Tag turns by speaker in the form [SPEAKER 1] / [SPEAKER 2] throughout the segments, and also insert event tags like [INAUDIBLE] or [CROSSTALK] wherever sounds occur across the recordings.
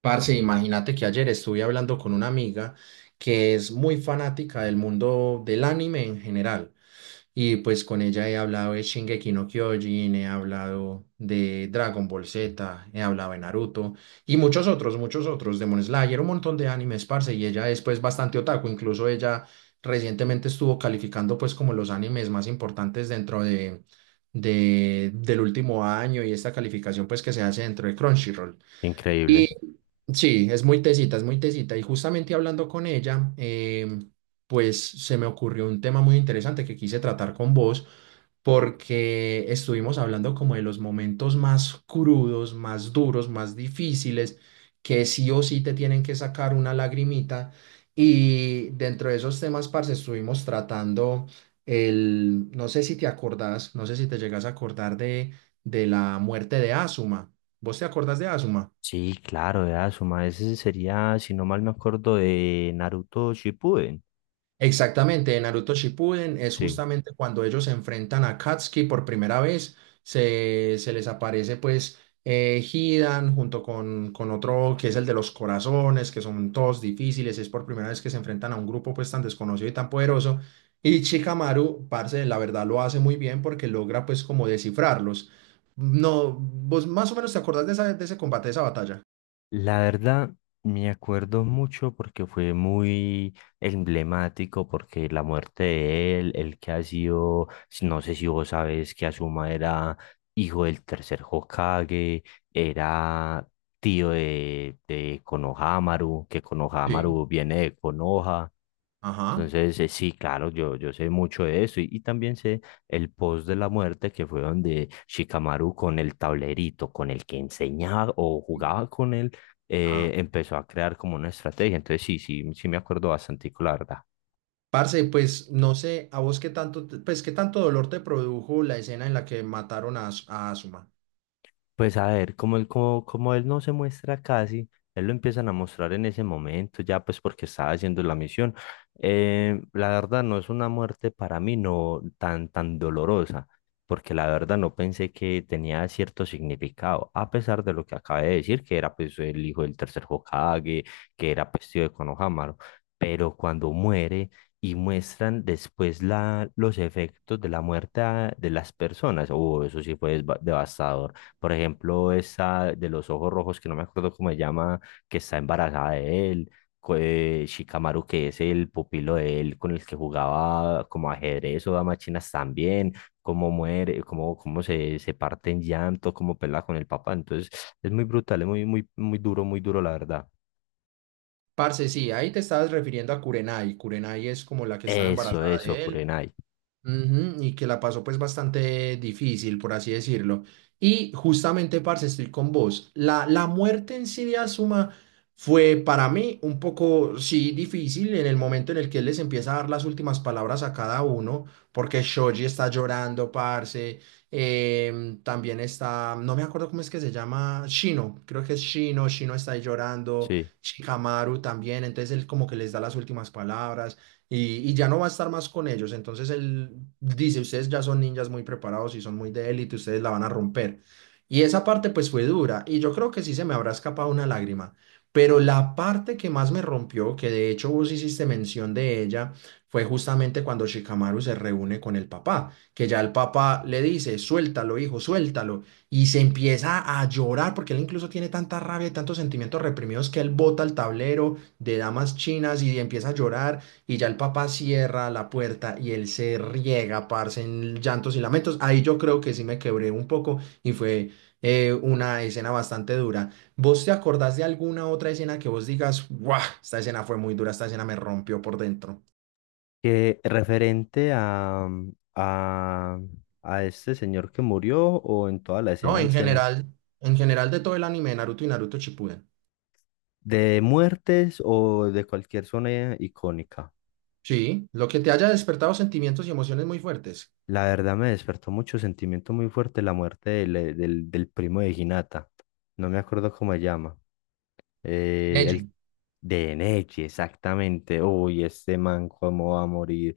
[SPEAKER 1] Parce, imagínate que ayer estuve hablando con una amiga que es muy fanática del mundo del anime en general. Y pues con ella he hablado de Shingeki no Kyojin, he hablado de Dragon Ball Z, he hablado de Naruto y muchos otros, Demon Slayer, un montón de animes, parce. Y ella es pues bastante otaku, incluso ella recientemente estuvo calificando pues como los animes más importantes dentro del último año y esta calificación pues que se hace dentro de Crunchyroll.
[SPEAKER 2] Increíble.
[SPEAKER 1] Sí, es muy tesita, es muy tesita. Y justamente hablando con ella, pues se me ocurrió un tema muy interesante que quise tratar con vos, porque estuvimos hablando como de los momentos más crudos, más duros, más difíciles, que sí o sí te tienen que sacar una lagrimita. Y dentro de esos temas, parce, estuvimos tratando el, no sé si te acordás, no sé si te llegas a acordar de la muerte de Asuma. ¿Vos te acordás de Asuma?
[SPEAKER 2] Sí, claro, de Asuma. Ese sería, si no mal me acuerdo, de Naruto Shippuden.
[SPEAKER 1] Exactamente, en Naruto Shippuden es
[SPEAKER 2] Sí.
[SPEAKER 1] justamente cuando ellos se enfrentan a Katsuki por primera vez, se les aparece pues Hidan junto con otro que es el de los corazones, que son todos difíciles, es por primera vez que se enfrentan a un grupo pues tan desconocido y tan poderoso, y Chikamaru, parce, la verdad lo hace muy bien porque logra pues como descifrarlos. No, vos más o menos te acordás de, de ese combate, de esa batalla.
[SPEAKER 2] La verdad, me acuerdo mucho porque fue muy emblemático, porque la muerte de él, el que ha sido, no sé si vos sabes que Asuma era hijo del tercer Hokage, era tío de Konohamaru, que
[SPEAKER 1] Sí.
[SPEAKER 2] Konohamaru viene de Konoha.
[SPEAKER 1] Ajá.
[SPEAKER 2] Entonces, sí, claro, yo sé mucho de eso y también sé el post de la muerte que fue donde Shikamaru con el tablerito, con el que enseñaba o jugaba con él, empezó a crear como una estrategia. Entonces, sí, sí, sí me acuerdo bastante, la verdad.
[SPEAKER 1] Parce, pues no sé, a vos qué tanto, pues qué tanto dolor te produjo la escena en la que mataron a, a Asuma.
[SPEAKER 2] Pues a ver, como él, como él no se muestra casi, él lo empiezan a mostrar en ese momento, ya pues porque estaba haciendo la misión. La verdad no es una muerte para mí no tan, tan dolorosa, porque la verdad no pensé que tenía cierto significado, a pesar de lo que acabé de decir, que era pues el hijo del tercer Hokage, que era pues tío de Konohamaru, pero cuando muere y muestran después los efectos de la muerte de las personas, oh, eso sí fue devastador. Por ejemplo, esa de los ojos rojos, que no me acuerdo cómo se llama, que está embarazada de él. Shikamaru, que es el pupilo de él con el que jugaba como ajedrez o damas chinas también, cómo muere, cómo, se parte en llanto, cómo pelea con el papá. Entonces, es muy brutal, es muy, muy, muy duro, la verdad.
[SPEAKER 1] Parce, sí, ahí te estabas refiriendo a Kurenai. Kurenai es como la que estaba, sí,
[SPEAKER 2] Eso,
[SPEAKER 1] embarazada
[SPEAKER 2] eso,
[SPEAKER 1] de él.
[SPEAKER 2] Kurenai.
[SPEAKER 1] Ujú, y que la pasó pues bastante difícil, por así decirlo. Y justamente, parce, estoy con vos. La muerte en Siria Suma fue para mí un poco, sí, difícil en el momento en el que él les empieza a dar las últimas palabras a cada uno, porque Shoji está llorando, parce. También está, no me acuerdo cómo es que se llama, Shino, creo que es Shino, Shino está ahí llorando,
[SPEAKER 2] Sí.
[SPEAKER 1] Shikamaru también, entonces él como que les da las últimas palabras y, y ya no va a estar más con ellos. Entonces él dice, ustedes ya son ninjas muy preparados y son muy de élite, ustedes la van a romper. Y esa parte pues fue dura y yo creo que sí se me habrá escapado una lágrima. Pero la parte que más me rompió, que de hecho vos hiciste mención de ella, fue justamente cuando Shikamaru se reúne con el papá, que ya el papá le dice, suéltalo, hijo, suéltalo, y se empieza a llorar porque él incluso tiene tanta rabia y tantos sentimientos reprimidos que él bota el tablero de damas chinas y empieza a llorar y ya el papá cierra la puerta y él se riega, parce, en llantos y lamentos. Ahí yo creo que sí me quebré un poco y fue una escena bastante dura. ¿Vos te acordás de alguna otra escena que vos digas, guau, esta escena fue muy dura, esta escena me rompió por dentro?
[SPEAKER 2] Que referente a, a este señor que murió o en toda la
[SPEAKER 1] No,
[SPEAKER 2] escena en escena.
[SPEAKER 1] en general de todo el anime de Naruto y Naruto Shippuden.
[SPEAKER 2] De muertes o de cualquier zona icónica.
[SPEAKER 1] Sí, lo que te haya despertado sentimientos y emociones muy fuertes.
[SPEAKER 2] La verdad me despertó mucho sentimiento muy fuerte la muerte del, del, del primo de Hinata. No me acuerdo cómo se llama.
[SPEAKER 1] Neji.
[SPEAKER 2] El De Nechi, exactamente. Uy, este man, cómo va a morir,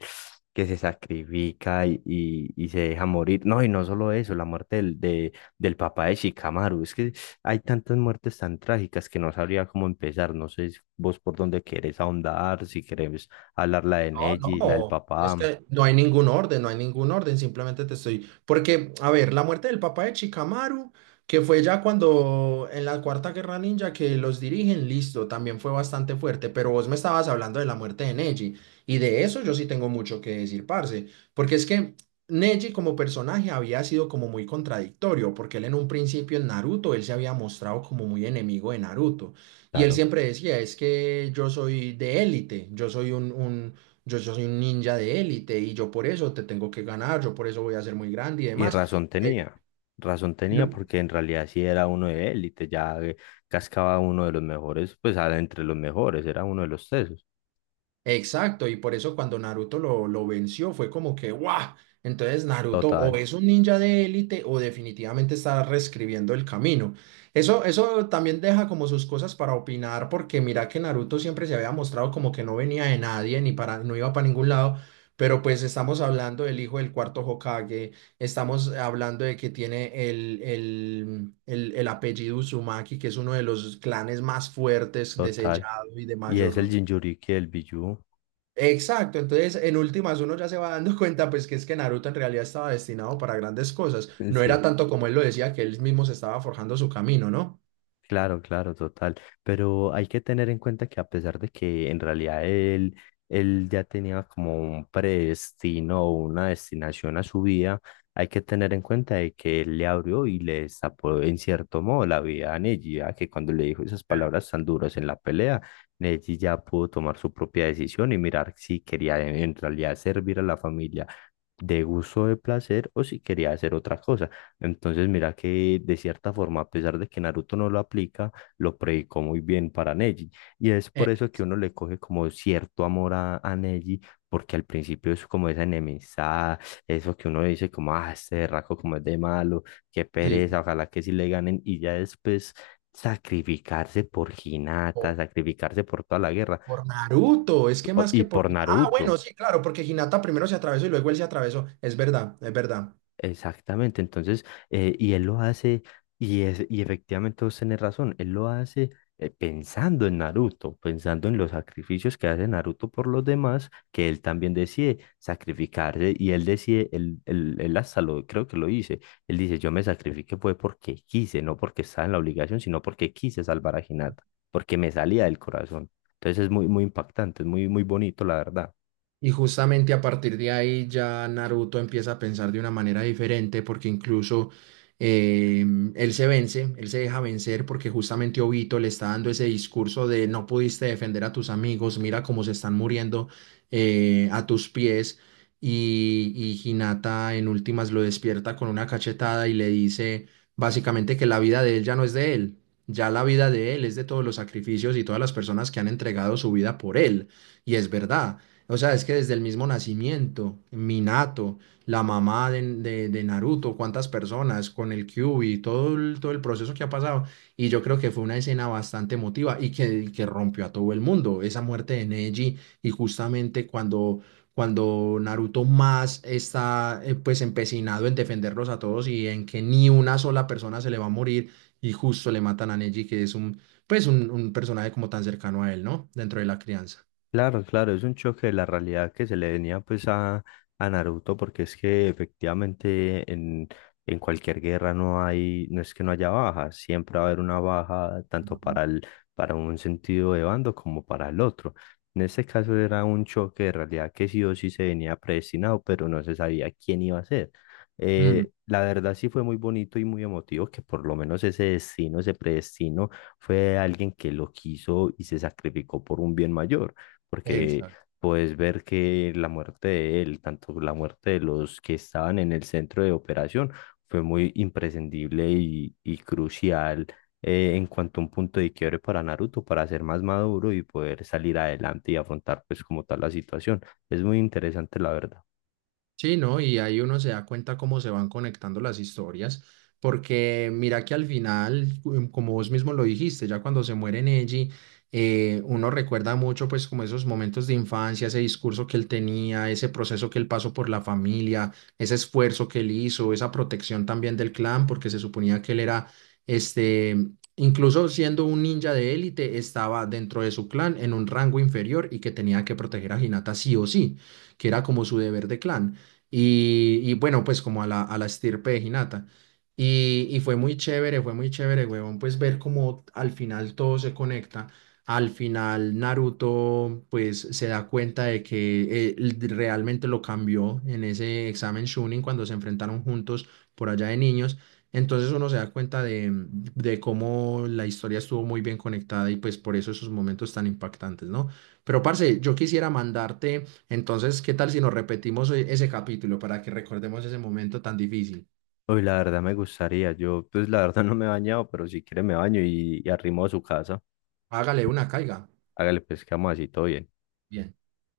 [SPEAKER 2] que se sacrifica y se deja morir. No, y no solo eso, la muerte del papá de Shikamaru. Es que hay tantas muertes tan trágicas que no sabría cómo empezar. No sé si vos por dónde querés ahondar, si querés hablar la de
[SPEAKER 1] No,
[SPEAKER 2] Neji, la del
[SPEAKER 1] no, es
[SPEAKER 2] papá,
[SPEAKER 1] que no hay ningún orden, no hay ningún orden, simplemente te estoy... Porque, a ver, la muerte del papá de Chikamaru, que fue ya cuando en la Cuarta Guerra Ninja que los dirigen, listo, también fue bastante fuerte, pero vos me estabas hablando de la muerte de Neji, y de eso yo sí tengo mucho que decir, parce, porque es que Neji como personaje había sido como muy contradictorio, porque él en un principio en Naruto, él se había mostrado como muy enemigo de Naruto, y él
[SPEAKER 2] claro.
[SPEAKER 1] siempre decía, es que yo soy de élite, yo soy yo, yo soy un ninja de élite y yo por eso te tengo que ganar, yo por eso voy a ser muy grande y
[SPEAKER 2] Y
[SPEAKER 1] demás. Y
[SPEAKER 2] razón tenía porque en realidad sí era uno de élite, ya cascaba uno de los mejores, pues era entre los mejores, era uno de los tesos,
[SPEAKER 1] exacto, y por eso cuando Naruto lo venció fue como que ¡guau! Entonces Naruto o
[SPEAKER 2] total,
[SPEAKER 1] es un ninja de élite o definitivamente está reescribiendo el camino. Eso también deja como sus cosas para opinar porque mira que Naruto siempre se había mostrado como que no venía de nadie ni para, no iba para ningún lado, pero pues estamos hablando del hijo del cuarto Hokage, estamos hablando de que tiene el apellido Uzumaki, que es uno de los clanes más fuertes de, sí,
[SPEAKER 2] total.
[SPEAKER 1] sellado y de
[SPEAKER 2] Y es el
[SPEAKER 1] mayor
[SPEAKER 2] Jinchuriki del Bijou,
[SPEAKER 1] exacto, entonces en últimas uno ya se va dando [LAUGHS] cuenta pues que es que Naruto en realidad estaba destinado para grandes cosas, no
[SPEAKER 2] [LAUGHS]
[SPEAKER 1] era
[SPEAKER 2] sí.
[SPEAKER 1] tanto como él lo decía que él mismo se estaba forjando su camino, ¿no?
[SPEAKER 2] Claro, claro, total. Pero hay que tener en cuenta que a pesar de que en realidad él, él ya tenía como un predestino o una destinación a su vida, hay que tener en cuenta de que él le abrió y le destapó en cierto modo la vida a Neji, ya que cuando le dijo esas palabras tan duras en la pelea, Neji ya pudo tomar su propia decisión y mirar si quería en realidad servir a la familia de gusto o de placer o si quería hacer otra cosa. Entonces, mira que de cierta forma, a pesar de que Naruto no lo aplica, lo predicó muy bien para Neji. Y es
[SPEAKER 1] Eh,
[SPEAKER 2] por eso que uno le coge como cierto amor a Neji, porque al principio es como esa enemistad, eso que uno dice como, ah, este raco como es de malo, qué
[SPEAKER 1] sí,
[SPEAKER 2] pereza, ojalá que sí le ganen. Y ya después sacrificarse por Hinata,
[SPEAKER 1] po-
[SPEAKER 2] sacrificarse por toda la guerra
[SPEAKER 1] por Naruto, es que más que
[SPEAKER 2] y
[SPEAKER 1] por...
[SPEAKER 2] por
[SPEAKER 1] Ah, bueno,
[SPEAKER 2] Naruto.
[SPEAKER 1] sí, claro, porque Hinata primero se atravesó y luego él se atravesó, es verdad, es verdad.
[SPEAKER 2] Exactamente, entonces, y él lo hace, y efectivamente vos tenés razón, él lo hace pensando en Naruto, pensando en los sacrificios que hace Naruto por los demás, que él también decide sacrificarse, y él decide, él hasta lo, creo que lo dice, él dice, yo me sacrifiqué fue porque quise, no porque estaba en la obligación, sino porque quise salvar a Hinata, porque me salía del corazón. Entonces es muy, muy impactante, es muy, muy bonito, la verdad.
[SPEAKER 1] Y justamente a partir de ahí ya Naruto empieza a pensar de una manera diferente porque incluso eh, él se vence, él se deja vencer porque justamente Obito le está dando ese discurso de no pudiste defender a tus amigos, mira cómo se están muriendo a tus pies y, y Hinata en últimas lo despierta con una cachetada y le dice básicamente que la vida de él ya no es de él, ya la vida de él es de todos los sacrificios y todas las personas que han entregado su vida por él. Y es verdad. O sea, es que desde el mismo nacimiento, Minato, la mamá de Naruto, cuántas personas con el Kyuubi, todo el proceso que ha pasado. Y yo creo que fue una escena bastante emotiva y que rompió a todo el mundo. Esa muerte de Neji y justamente cuando Naruto más está pues empecinado en defenderlos a todos y en que ni una sola persona se le va a morir y justo le matan a Neji, que es un, pues un personaje como tan cercano a él, ¿no? Dentro de la crianza.
[SPEAKER 2] Claro, claro, es un choque de la realidad que se le venía pues a Naruto, porque es que efectivamente en cualquier guerra no hay, no es que no haya bajas, siempre va a haber una baja tanto para el, para un sentido de bando como para el otro. En este caso era un choque de realidad que sí o sí se venía predestinado, pero no se sabía quién iba a ser.
[SPEAKER 1] Ujú.
[SPEAKER 2] La verdad sí fue muy bonito y muy emotivo que por lo menos ese destino, ese predestino, fue alguien que lo quiso y se sacrificó por un bien mayor porque
[SPEAKER 1] Exacto.
[SPEAKER 2] puedes ver que la muerte de él, tanto la muerte de los que estaban en el centro de operación, fue muy imprescindible y crucial en cuanto a un punto de quiebre para Naruto, para ser más maduro y poder salir adelante y afrontar pues como tal la situación. Es muy interesante, la verdad.
[SPEAKER 1] Sí, ¿no? Y ahí uno se da cuenta cómo se van conectando las historias, porque mira que al final, como vos mismo lo dijiste, ya cuando se muere Neji, uno recuerda mucho pues como esos momentos de infancia, ese discurso que él tenía, ese proceso que él pasó por la familia, ese esfuerzo que él hizo, esa protección también del clan, porque se suponía que él era, este, incluso siendo un ninja de élite, estaba dentro de su clan en un rango inferior y que tenía que proteger a Hinata sí o sí, que era como su deber de clan. Y bueno, pues como a a la estirpe de Hinata. Y fue muy chévere, huevón, pues ver cómo al final todo se conecta. Al final Naruto pues se da cuenta de que realmente lo cambió en ese examen Chunin cuando se enfrentaron juntos por allá de niños. Entonces uno se da cuenta de cómo la historia estuvo muy bien conectada y pues por eso esos momentos tan impactantes, ¿no? Pero parce, yo quisiera mandarte entonces, ¿qué tal si nos repetimos ese capítulo para que recordemos ese momento tan difícil?
[SPEAKER 2] Hoy la verdad me gustaría, yo pues la verdad no me he bañado, pero si quiere me baño y arrimo a su casa.
[SPEAKER 1] Hágale una, caiga.
[SPEAKER 2] Hágale pues que vamos así, todo bien.
[SPEAKER 1] Bien.